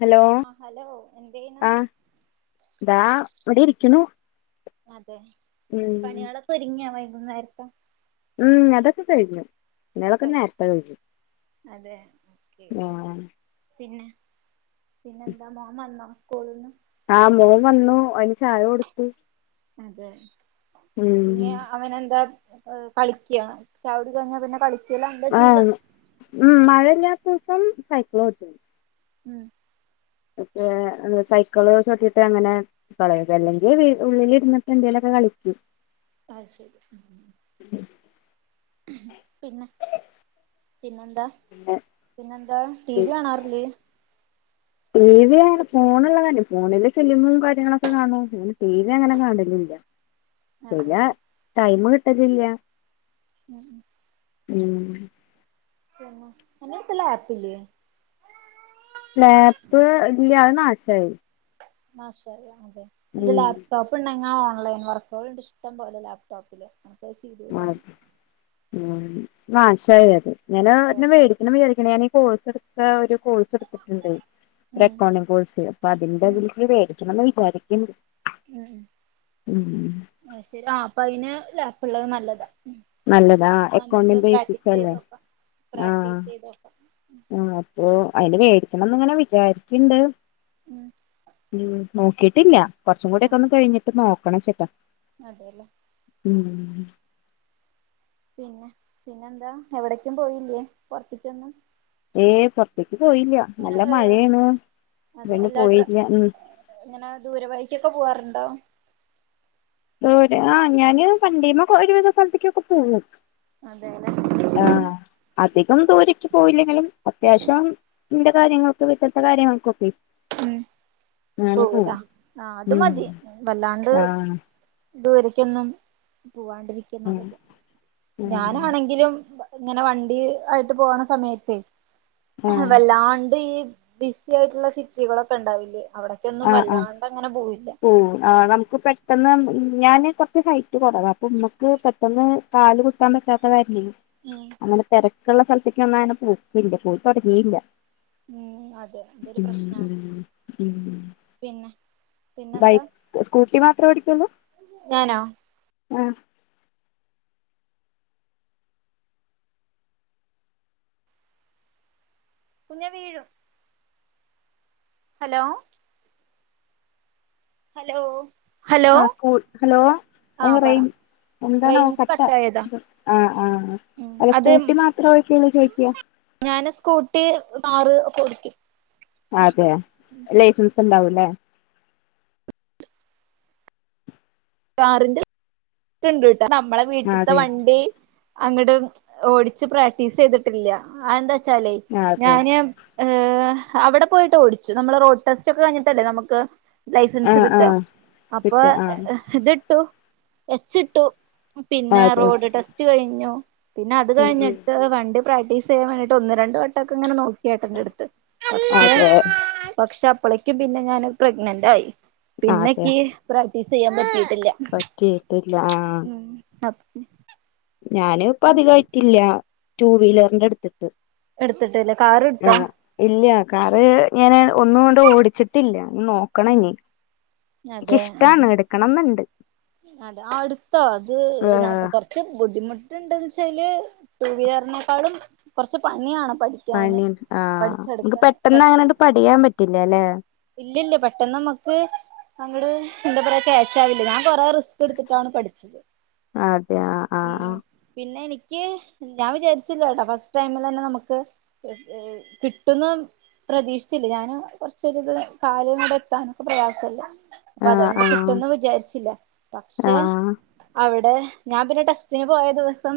Hello ആ hello എന്തെയ്യ്ണ് ആഹ് താ ഇവിടെ ഇരിക്കുന്നു അതെ പണിയളൊക്കെ ഒരുങ്ങിയാ വൈകുന്നേരത്തെ ഉം അതൊക്കെ കഴിഞ്ഞു പണിയൊളൊക്കെ ഒക്കെ? നേരപ്പ കഴിഞ് അതെ ഓക്കെ ആഹ് പിന്നെ പിന്നെന്താ മോമന്നോ സ്കൂള നിന്ന് ആഹ് മോൻ വന്നു അതിന് ചായ കൊടുത്തു അതെ ഉം പിന്നെ അവനെന്താ കളിക്കാണ് ചവിട കഴിഞ്ഞ പിന്നെ കള ആഹ് മ മഴയില്ലാത്ത ദിവസം സൈക്കിളോടിക്ക് ഉം പക്കെ സൈക്കിള് ചോട്ടിട്ട് അങ്ങനെ ളയ അല്ലെങ്കിൽ ഉള്ളിൽരുന്ന എന്തലൊക്കെ കളിക്കും അയ്ഷരി പിന്നെ പിന്നെന്താ പിന്നെന്താ ടി വി കാണാറില്ലേ ടി വിയണ് ഫോണള്ള കാര്ം ഫോണില് ഫിലിമും കാര്യങ്ങളൊക്കെ കാണോ ഫോ ടി വി അങ്ങനെ കാണലില്ല [unintelligible] ചില അതെല്ലേ ടൈം കിട്ടലില്ല ഉം ഉം അനക്ക് ലാപ്പില്ലെ ലാപ്പ് ഇല്ല അതനാശായി ആ ശ അതെ ഉം ലാപ്ടോപ്പ് പ്പ്ണ്ടെങ്ങി ഓൺലൈ വർക്കുകളണ്ട് ഇഷ്ടം പോലെ ലാപ്ടോപ്പില് ചെയ്തൂടെ ആഹ് നാശായ അതെ [inaudible] മേടിക്ക [unintelligible] ഞൻ ഈ കോഴ്സ് എടുത്ത ഒരു കോഴ്സ് എടുത്തിട്ടുണ്ടേയ് ഉം അകൗണ്ടിങ് കോഴ്സെ അപ്പൊ ഉം അതിന്റെതിൽേരിക്കണംന്ന് വിചാരിക്കണ്ട് ഉം ഉം ശരി ആ അപ്പൊ അയ്ന് ലപ്പള്ളത് നല്ലതാ നല്ലതാ അക്കൗണ്ടി നമുക്ക് പ്രാക്ടീസ് ബേസിക്സ് അല്ലേ ചെയ്തോക്കാം ആഹ് പ്രാക്ടീസ് ചെയ്തോക്കാം ആഹ് അപ്പം അയ്ന് മേടിക്കണംന്ന് ഇങ്ങനെ വിചാരിക്കണ്ട്. ഉം ഉം നോക്കിട്ടില്ല കുറച്ചും കൂടി ഒക്കെ ഒന്ന് കഴിഞ്ഞിട്ട് നോക്കണം ചേട്ടാ അതേലെ ഉംഹ് പിന്നെ പിന്നെന്താ എവടെക്കും പോയില്ലേ? പൊർത്തിക്കൊന്നും? ഏയ് പൊർത്തിക്ക് പോയില്യ. ഇങ്ങനെ നല്ല ഏ മഴേണ്. അതുകൊണ്ട് പോയില്യ. ഉം. ങ്ങനെ ദൂര വഴിക്കൊക്കെ പോവാറുണ്ടോ? ദൂര ആഹ് ഞാന് വണ്ടീമ്മേ ഒരു വിധ സ്ഥൽത്ത്ക്കൊക്കെ പോവും. അതേലെ? ആഹ് അധികം ദൂരക്ക് പോയില്ലെങ്കിലും അത്യാവശ്യം ന്റെ കാര്യങ്ങൾക്കും വിട്ടീത്തെ കാര്യങ്ങൾക്കൊക്കെ ഉം ഞാന് പോവുലെ പോവും ആഹ് അത് ഉം മതി വല്ലാണ്ട് ആഹ് ദൂരെക്കൊന്നും പോവാണ്ടിരിക്ക ഉം നല്ലത്. ഉം ഞാനാണെങ്കിലും ങ്ങനെ വണ്ടി ആയിട്ട് പോണ സമയത്തെ ആഹ് വല്ലാണ്ട് ഈ ബിസി ആയിട്ടുള്ള സിറ്റികളൊക്കെ ണ്ടാവില്ലേ അവിടെ ആഹ് ആഹ് ഓ ആഹ് നമ്മുക്ക് പെട് ട്ടെന്ന് ഞാന് കൊർച്ച് ഹൈറ്റ് കുറവാ. അപ്പൊമ്മക്ക് പെട്ടന്ന് കാല് കുത്താൻ പറ്റാത്ത കാർനെയ്. ഉം നല്ല തെരക്കുള്ള സ്ഥൽത്ത്ക്ക് ഒന്നങ്ങനെ പോക്കില്ല. പോയിതൊടങ്ങില്ല. ഉം അതെ അതൊരു പ്രശ്നാണ്. ഉം ഉം പിന്നെ? പിന്നെന്താ ബൈക്ക് സ്കൂട്ടി മാത്രേ ഓടിക്കുള്ളൂ? ഞാനോ കുഞ്ഞെ വീഴും. ഹലോ ഹലോ ഹലോ ആഹ് സ്കൂൾ ഹലോ ആഹ് അയ്ന് റേ പറ എന്താണവോ റേഞ്ച് കട്ട കട്ടായതാ ആഹ് ആഹ് ഉം അല്ല അത് സ്കൂട്ടി മാത്രേ ഓടിക്കുള്ളൂ ചോയ്ക്കാ? ഞാന് സ്കൂട്ടി, കാറ് ഒക്കെ ഓടിക്കും. അതെയോ ലൈസൻസ് ണ്ടാവുല്ലേ? കാറിന്റെ [unintelligible] നമ്മളെ വീട്ട്ത്തെ അതെ വണ്ടി അങ്ങട് ഓടിച്ച് പ്രാക്ടീസെയ്തിട്ടില്ല. അത് എന്താച്ചാലേ അതെ ഞാന് ഏഹ് അവടെ പോയിട്ട് ഓടിച്ചു, നമ്മള് റോഡ് ടെസ്റ്റ് ഒക്കെ കഴിഞ്ഞിട്ടല്ലേ നമ്മക്ക് ലൈസൻസ് ആഹ് കിട്ടുക. ആഹ് അപ്പൊ കിട്ടും ആഹ് ഇത്ട്ടു എച്ചിട്ടു. പിന്നെ അതെ റോഡ് ടെസ്റ്റ് കഴിഞ്ഞു. പിന്നെ അത് ഉം ഉം കഴിഞ്ഞിട്ട് വണ്ടി പ്രാക്ടീസെയ്യാൻ വേണ്ടിട്ട് ഒന്ന് രണ്ട് വെട്ടമൊക്കെ ഇങ്ങനെ നോക്കിഏട്ടന്റെ അടുത്ത്. പക്ഷെ അതെ പക്ഷെ അപ്പളേക്കും പിന്നെ ഞാന് പ്രഗ്നന്റ് ആയി. അതെ പിന്നെക്ക് പ്രാക്ടീ സെയ്യാൻ പറ്റിയിട്ടില്ല. പറ്റിയിട്ടില്ല. ആഹ് ഉം പറ്റ് ഞാന് പ്പധികമായിട്ടില്ല ടു വീലർന്റെട്ത്തിട്ട്. എടുത്തിട്ടില്ല കാറ്ട്ത്താ? ഇല്യ. കാറ് ഞാന് ഒന്നുകൊണ്ട് ഓടിച്ചിട്ടില്ല. ന്നി നോക്കണം ഇനി. ഇക്കിഷ്ടാണ് എടുക്കണംന്ന്ണ്ട്. അത് ആട്ത്തോ അത് ന ആഹ് കൊർച് ച്ച് ബുദ്ധിമുട്ട്ണ്ട്ന്ന്ച്ചാല് ടു വീലറിനെക്കാളും കൊർച്ച് പണിയാണ് പഠി പണി. ആഹ് നമ്മുക്ക് പെട്ടെന്ന് അങ്ങന ണ്ട് പഠിയാൻ പറ്റില്ല ല്ലെ? ഇല്യല്ല പെട്ടൊന്നമ്മക്ക് അങ്ങട് എന്താ പറയാ ക്യാച്ചാവില്ല. ഞാൻ കൊറേ റിസ്ക് ട്ത്ത്ട്ടാണ് പഠിച്ചത്. ആഹ് അതെയോ? ആഹ് ആഹ് ഉം പിന്നെ എനിക്ക് ഞാൻ വിചാരിച്ചില്ല കേട്ടോ ഫസ്റ്റ് ടൈമിലെന്നെ നമുക്ക് ഏ ഏ ഹ് കിട്ടുന്ന് പ്രതീക്ഷിച്ചില്ല ഞാനും കൊർച്ചൊരിത് കാലുംകൂടെ എത്താനൊക്കെ പ്രയാസല്ലെ ആഹ് അപ്പതോണ്ട് ആഹ് കിട്ടുന്ന് വിചാരിച്ചില്ല. പക്ഷെ ആഹ് അവിടെ.. ഞാൻ പിന്നെ ടെസ്റ്റിന് പോയ ദിവസം..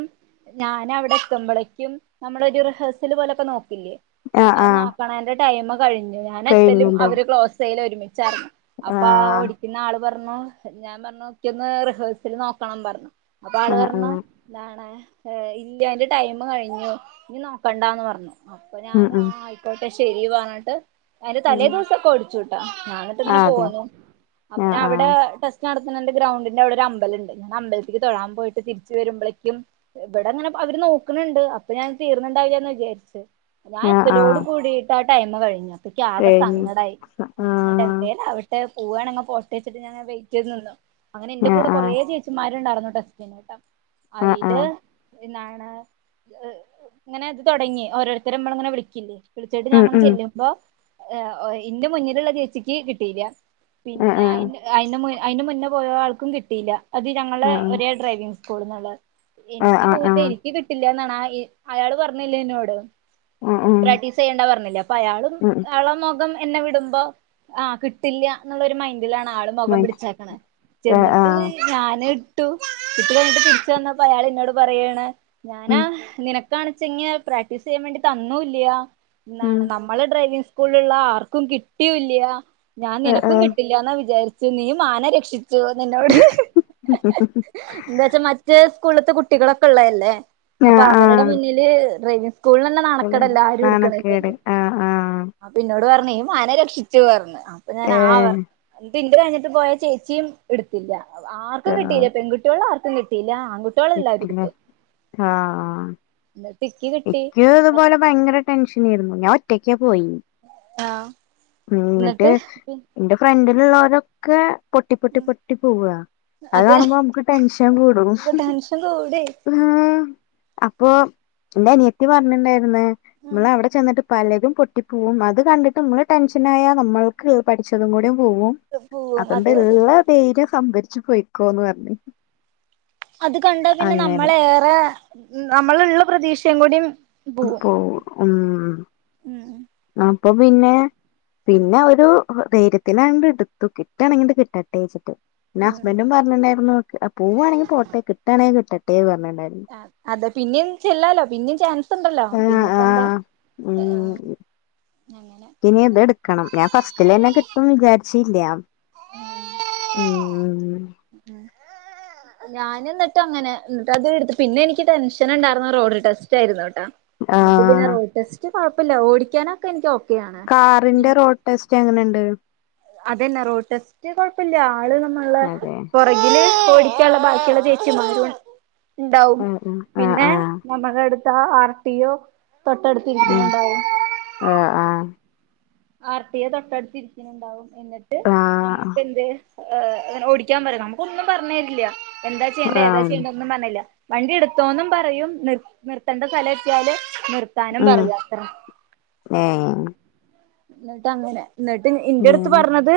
ഞാന അവിടെ ത്തുമ്പളേക്കും നമ്മളൊരു റിഹേഴ്സൽ പോലൊക്കെ നോക്കിലേ ആഹ് അത് ആഹ് നോക്കണെന്റെ ടൈം കഴിഞ്ഞു ഞാൻ എത്തേലും കഴിഞ്ഞിണ്ടാവും അവര് ക്ലോസ്യ്യലും ഒരുമിചാര്ന്നു അപ്പ ആഹ് ഓടിക്കുന്ന ആള് പർണു ഞാൻ പറഞ്ഞു എിക്കൊന്ന് റിഹേസൽ നോക്കണം പറഞ്ഞു അപ്പആള് ആഹ് പറണ് ആഹ് ഇതാണ് ഇല്ല അന്റെ ടൈം കഴിഞ്ഞു ഇനി നോക്കണ്ടന്ന് പറഞ്ഞു അപ്പൊ ഞാൻ ഉം ഉം ആ ആയിക്കോട്ടെ ശെരി പറഞ്ഞിട്ട് അതിന്റെ തലേ ഉം ദിവസക്കെ ഒടിച്ചുട്ടൊ ഞാനിട്ടിങ്ങനെ ആഹ് അതെ പോന്നു ആഹ് അവിടെ ആഹ് ടെസ്റ്റ്‌ നടത്തുന്നുണ്ടെ ഗ്രൗണ്ടിന്റെ അവടെരു അമ്പലണ്ട് ഞാൻ അമ്പൽതിക് തൊഴാൻ പോയിട്ട് തിരിച്ചു വരുമ്പളേകു ഇബടെങ്ങനെ അവര് നോക്കണണ്ട് അപ്പൊ ഞാൻ തീർന്നണ്ടാവില്ലന്ന് വിചാരിചേ. ഞനെ ആഹ് ആഹ് എത്തലോട് കൂടിട്ട് ആ ടൈമ് കഴിഞ്ഞു അപ്പഴിക്ക് ആക കഴിഞ്ഞു സങ്കടായി ആഹ് ഞാനിന്നിട്ടെഎന്തേ ആവെ പോവാണങ്കി പോട്ടെച്ചിട്ട്ഞൻ വെയിറ്റയ്ത് നിന്നു അങ്ങനെ എന്റെ ആഹ് കൂടെ കൊറേ ചേച്ചി മാരുണ്ടാര്ന്നു ടെസ്റ്റിനീട്ട ആഹ് ആഹ് അയില് ആഹ് ന്നാണ് ഇങ്ങനെ അത് തൊടങ്ങി ഓരോരുത്തരും നമ്മള ങ്ങനെ വിളിക്കില്ലേ വിളിച്ചിട്ട് ഉം ഞാനങ്ങനെ ഉം ചെല്ലുമ്പോ ഓഹ് ഇന്റെ മുന്നിലുള്ള ചേച്ചിക്ക് കിട്ടിയില്ല ആഹ് പിന്നെ ആഹ് അയിന്റെ അയിന്റെ അയിന്റെ മുന്നേ പോയ ആൾക്കും കിട്ടിയില്ല അത് ഞങ്ങളെ ഒരേ ആഹ് ഡ്രൈവിംഗ് കുട്ന്നുള്ള എനിക്ക് ആഹ് ആഹ് പോയിട്ട് ആഹ് എനിക്ക് കിട്ടില്ല എന്നാണ് അയാള് പറഞ്ഞില്ലേ എന്നോട് ഉം ഉം പ്രാക്ടീസ് യ്യണ്ടാ പറഞ്ഞില്ലേ അപ്പൊ അയാളു ഉം അയാള മൊഖം എന്നെ വിടുമ്പോ ആ കിട്ടില്ല ന്നുള്ളരു മൈൻഡിലാണ് ആളും മൊഖം ഉം പിടിചേകണ് ആഹ് ചെന്നിട്ട് ആഹ് ഞാന് ട്ടു ഇട്ട് വന്നിട്ട് തിരിച്ചു വന്നപ്പോ അയാൾ എന്നോട് പറയെണ് ഞാനാ ഉം നിനക് കാണിചെങ്ങേ പ്രാക്ടീസ് യ്യാൻ വേണ്ടി തന്നുല്ല ഉം ന്നാണ് നമ്മള് ഡ്രൈവിംഗ് കുളുള്ള ആർക്കും കിട്ടിയുല്ല്യ ഞാൻ ആഹ് നിനക്കും ആഹ് കിട്ടില്ലന്ന വിചാരിച്ചു നീ മാനം രക്ഷി ച്ചു. നിന്നോട് എന്താ വച്ചാ മറ്റേ സ്കൂൾത്തെ കുട്ടികളൊക്കെള്ളല്ലേ അപ്പൊ ആഹ് അവരുടെ ആഹ് മുന്നില് സ്കൂളന്നെ നാണക്കടല്ലേ ആരും നാണക്കേട് എടുക്കണില്ലെങ്കി ആഹ് ആഹ് അപ്പിന്നോട് പർണി ഈ മാനെ രക്ഷിച്ചു പറഞ്ഞു അപ്പൊ ഞാന് ആ പർ ഏഹ് പിന്റെ കഴിഞ്ഞിട്ട് പോയ ചേച്ചിയും എടുത്തില്ല ആർക്കും കിട്ടയില്ല പെൺകുട്ടിളൊ ആർക്കും കിട്ടിയില ആണ്കു കിട്ടിലെ ആ ന്നട്ടിക്കി ഇക്യു ഇതുപോലെ ഭയങ്കര ടെൻഷനേ രുന്നു ഞാൻ ഒറ്റക്കാ പോയി ആഹ് മ്മ് എന്നിട്ട് എന്റെ ഫ്രണ്ടിലുള്ളരൊക്കെ പൊട്ടി പൊട്ടി പൊട്ടി പോവ അത് കാണുമ്പോ നമുക്ക് ടെൻഷൻ കൂടും ടെൻഷൻ കൂടി ആ അപ്പൊ എന്റെ അനിയത്തി പറഞ്ഞിട്ടുണ്ടായിരുന്നു നമ്മൾ അവിടെ ചെന്നിട്ട് പലരും പൊട്ടി പോവും അത് കണ്ടിട്ട് നമ്മള് ടെൻഷനായ നമ്മൾക്ക് പഠിച്ചതും കൂടെ പോവും പോവും അതുകൊണ്ട് അതെ അതെ ഇളള ധൈര്യം സംഭരിച്ചു പോയിക്കോന്ന് പറഞ്ഞ് അത് കണ്ട പിന്നെ നമ്മള അങ്ങനെ റെ നമ്മള് ള്ള പ്രതീക്ഷയും കുടിം പോവും ഉം ഉം അപ്പൊ പിന്നെ പിന്നെ ഒരു ധൈര്യത്തിന് ആണ്ട് ടുത്തു കിട്ടണെങ്ങി ആണ്ട് കിട്ടട്ടെച്ചിട്ട് പിന്നെ ഹസ്ബൻഡും പറഞ്ഞിട്ടണ്ടാര് ന്നു. പോവാണെങ്കി പോട്ടെ കിട്ടാണെങ്കിൽ കിട്ടട്ടെ പറഞ്ഞിട്ടുണ്ടായിരുന്നു ആ അതെ പിന്നിം ചെല്ലല്ലോ പിന്നിം ചാൻസ് ണ്ടല്ലോ ആഹ് പിന്നെപ്പ എന്താ ആഹ് എ ഓ അങ്ങനെ ഇനിയതെടുക്കണം ഞാൻ ഫസ്റ്റിലെന്നെ കിട്ടും വിചാരിച്ചില്ല [unintelligible] ഉം [inaudible] ഞാന് ഇന്നിട്ട് അങ്ങനെ ന്നിട്ട് അത എടുത്ത് പിന്നെ എനിക്ക് ടെൻഷൻ ഇണ്ടാരുന്ന റോഡ് ടെസ്റ്റരുന്നുട്ടാ ഇന്നിട്ട് പിന്നെ ആഹ് റോഡ് ടെസ്റ്റ് കൊ ഴപ്പല്ല ഓടിക്കാനൊക്കെ ഇനിക്ക് ഓക്കെയാ കാറിന്റെ റോഡ് ടെസ്റ്റ് എങ്ങനെണ്ട്? അതന്നെ റോഡ് ടെസ്റ്റ് കൊഴപ്പല്ല ആള് നമ്മളെ പ്പോ അതെ പുറകിൽ ഓടിക്കനിള്ള ബാക്കിയുള്ള ചേച്ചിമാര് ഉണ്ടാവും ഉം ഉം ആഹ് പിന്നെ ആഹ് നമ്മളടുത്ത ആ ആർട്ടിയോ തൊട്ടടുത്തിരിക്കയണ്ടാവും. ആഹ്ആഹ്. ആർട്ടിഒ തൊട്ടടുത്തിരിക്കുന്നുണ്ടാവും എന്നിട്ട് ആഹ് നമ്മക്കെന്ത് ഏ് ഓടിക്കാൻ പറിം നമുക്കൊന്നും പറഞ്ഞരില്ല എന്താ ചെയ്യണ്ട് ഏതാ ആഹ് ചെയ്യേണ്ട് ന്നും പറില്ല വണ്ടി എടുത്തോന്നും പറയും നി നിർത്തേണ്ട സ്ഥലം എത്തിയാല് നിർ താനും ഉം പറയും അത്ര ഏഹ്. ഇന്നിട്ട് അങ്ങനെ ഇന്നിട്ട് ഇന്റെ അടുത്ത് ഉം പറഞ്ഞത്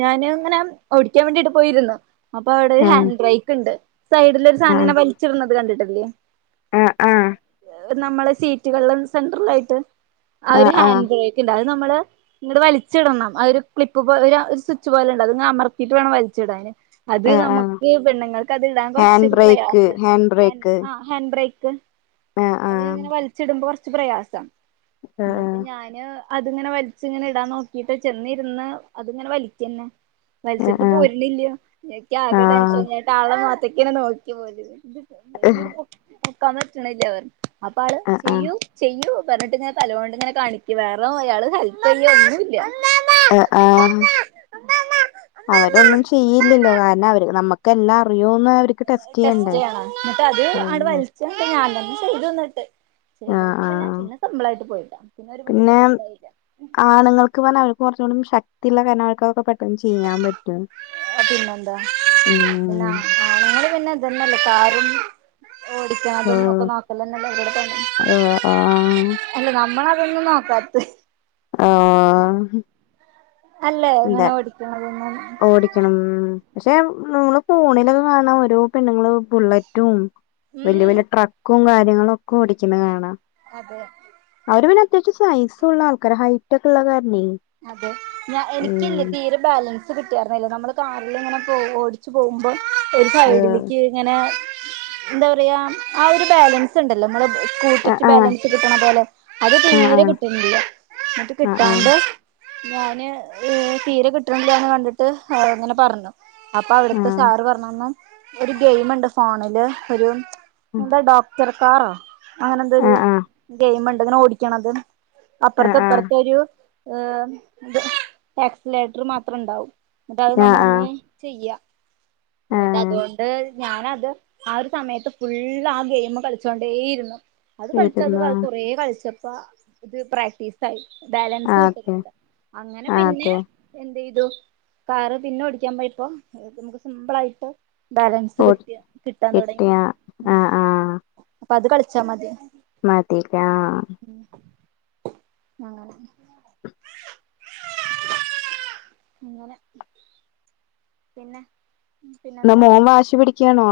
ഞാന് ഇങ്ങനെ ഓടിക്കാൻ വേണ്ടിട്ട് പോയിരുന്നു അപ്പൊ അവടെ ഒരു ആഹ് ഹാൻഡ് ബ്രേക്ക് ഇണ്ട്. സൈഡില് ഒരു സാനങ്ങനെ വലിച്ചിടുന്നത് കണ്ടിട്ടില്ലേ. ആഹ് ആഹ്. നമ്മളെ സീറ്റകളില് സെൻട്രലായിട്ട് ആ ഒരു ആഹ് ആഹ് ഹാൻഡ് ബ്രേക്ക് ഉണ്ട് അത് നമ്മള് ഇങ്ങട് വലിച്ചിടണം അഹ് ഒരു ക്ലിപ്പ് ഒരു സ്വിച്ച് പോലെ ഉണ്ടത് അമർത്തിട്ട് വാണം വലിച്ചിടാന്. അത് ആഹ് ആഹ് നമക്ക് പെണ്ണുങ്ങൾക്ക് അത് ഇടാൻ ഹാൻഡ് കൊറച്ചൊരു ബ്രേക്ക് പ്രയാസ ഹാൻഡ് ബ്രേക്ക് ആഹ് ഹാൻഡ് ബ്രേക്ക്. ആഹ് അഹ് ആഹ് ഇങ്ങനെ വലിച്ചിടുമ്പോ കൊറച്ച് പ്രയാസ ഇന്ന്ട്ട് ആഹ് ഞാന്. അതിങ്ങനെ വലിച്ച ഇങ്ങനെ ഇടാൻ നോക്കിട്ട് ചെന്നിരുന്ന് അത്ങ്ങനെ വലിക്കന്നെ. വലിച്ചിട്ട് ആഹ് പോരണില്ല ഇക്ക് ആകെ ആഹ് ടെൻഷൻ ഞന്നട്ട് ആളെ മോത്ത്ക്കന്നെ നോക്കിപോയി ഇങ്ങട്ട് പൊക്കാൻ പറ്റണില്ലന്നെ അപ്പാള് ആഹ് ആഹ് ചെയ്യൂ. ചെയ്യൂ പറഞ്ഞിട്ട് ഇങ്ങനെ തലോണ്ട് ഇങ്ങനെ കാണിക്ക വേറെ അയാള് ഹെല്പ് ചെയ്യ ഒന്നും ഇല്ല. അഹ് ആഹ്. അവരൊന്നും ചെയ്യില്ലല്ലോ ഒന്നുല്ല കാരണം അവർ നമ്മക്ക് എല്ലാം അറിയൂന്ന് അവർക്ക് ടെസ്റ്റ്. ചെയ്യണ്ടേ ടെസ്റ്റ്യ്യണ് ഇന്നിട്ട് അത് ആട്ട് അതന്നെ വലിച്ച ഞാൻ തന്നെ ചെയ്തുന്നിട്ട് ചെയ്തട്ട് ആഹ് പിന്നെ ആഹ് പിന്നെ സിമ്പിളായിട്ട് പോയിട്ടാ പിന്നെ ഒരു ബുദ്ധിമുട്ടു ഉണ്ടായില്ല. ആണുങ്ങൾക്ക് പറഞ്ഞാ അവർക്ക് കൊറചൂടി ശക്തിള്ള കാരണം അവർക്കൊക്കെ പെട്ടെന്ന് ചെയ്യാൻ പറ്റും. ആഹ് പിന്നെന്താ പിന്ന ഉം ആ ആണിങ്ങള് പിന്നെ ഇതന്നല്ലേ കാറും ഓടി ക്കും ഒക്കെ ആഹ് നോക്കലന്നല്ലേ അവരുടെ പണി ആഹ് ആഹ് എല്ല നമ്മള അതൊന്നും നോക്കാത്ത്. ആഹ്. അല്ലേ ഇങ്ങനെ അതെ ഓടിക്കണത്. ഓടിക്കണം പക്ഷേ നമ്മള് ഫോണിലൊക്കെ കാണാ ഓരോ പെണ്ണുങ്ങള് ബുള്ളറ്റും വല്യ ഉം വല്യ ട്രക്കും കാര്യങ്ങളു ഒക്കെ ഓടിക്ന്ന കാണാം അതെ അവര് പിന്നെ അത്യാവശ്യം സൈസുള്ള ആൾക്കാര ഹൈറ്റൊക്കെള്ള കാരണെയ് അതെ ഞ എനിക്കല്ലേ തീരെ. ബാലൻസ് കിട്ടിയരുന്നില്ല നമ്മള് കാറിൽ ഇങ്ങനെ പോ ഓടിച്ച് പോവുമ്പോ ഒരു ഏഹ് സൈഡിൽക്ക്. ഇങ്ങനെ ഇന്താ പറയ ആ ഒരു ബാലൻസ് ഉണ്ടല്ലോ നമ്മൾ ആഹ് സ്കൂട്ടിക്ക് ബാലൻസ് കിട്ടണ പോലെ അത് ആഹ് തീരെ ആഹ് കിട്ടണില്ല ഇന്നിട്ട് ആഹ് കിട്ടാണ്ട് ഞാന് തീരെ കിട്ടണില്ലന്ന് കണ്ടിട്ട് ഇങ്ങനെ പറഞ്ഞു അപ്പൊ അവിടുത്തെ ആഹ് സാറ് പറഞ്ഞന്നു ഒരു ഗെയിമുണ്ട് ഫോണില് ഒരു എന്താ ഡോക്ടർ കാറോ അങ്ങനെന്താരു ആഹ് ആഹ് ആഹ് ഗെയിമ്ണ്ട് ഇങ്ങനെ ഓടിക്കണത്. ആഹ് ആഹ് അപ്പർത്ത് ഇപ്പർത്തൊരു ഇയ് ഇത് ആക്സിലേറ്റ്ർ മാത്രം ഇണ്ടാവും ന്നിട്ട് അയ് ആഹ് ആഹ് ആഹ് നമ്മളിങ്ങനെ ചെയ്യാ ഇന്നിട്ട് ആഹ് അതോണ്ട് ഞാനത് ആ ഒരു സമയത്ത് ഫുള്ള് ആ ഗെയിമ് കളിച്ചോണ്ടേയിരുന്നു അത് കളിച്ചത് അത് ഇരുന്നോ കളിച്ച് കുറെ കളിച്ചപ്പോ ഇത് പ്രാക്ടീസ് ആയി ബാല ൻസ് ആഹ് അതെ കിട്ട്ന്നിണ്ട് അങ്ങനെ ആഹ് പിന്നെ അതെ എന്തയ്തു കാറ് പിന്നെ ഓടിക്കാൻ പോയപ്പോ നമുക്ക് സിമ്പിളായിട്ട് ബാലൻസ് ഓ കിട്ടിയ കിട്ടാൻ തുടങ്ങി കിട്ടിയ ആഹ് അപ്പൊ അത് കളിച്ചാ മതി മതിലാ ഉ അങ്ങനെ അങ്ങനെ [unintelligible] പിന്നെ [unintelligible] എന്ന പിന്നെന്താ മോൻ വാശി പിടിക്കാണോ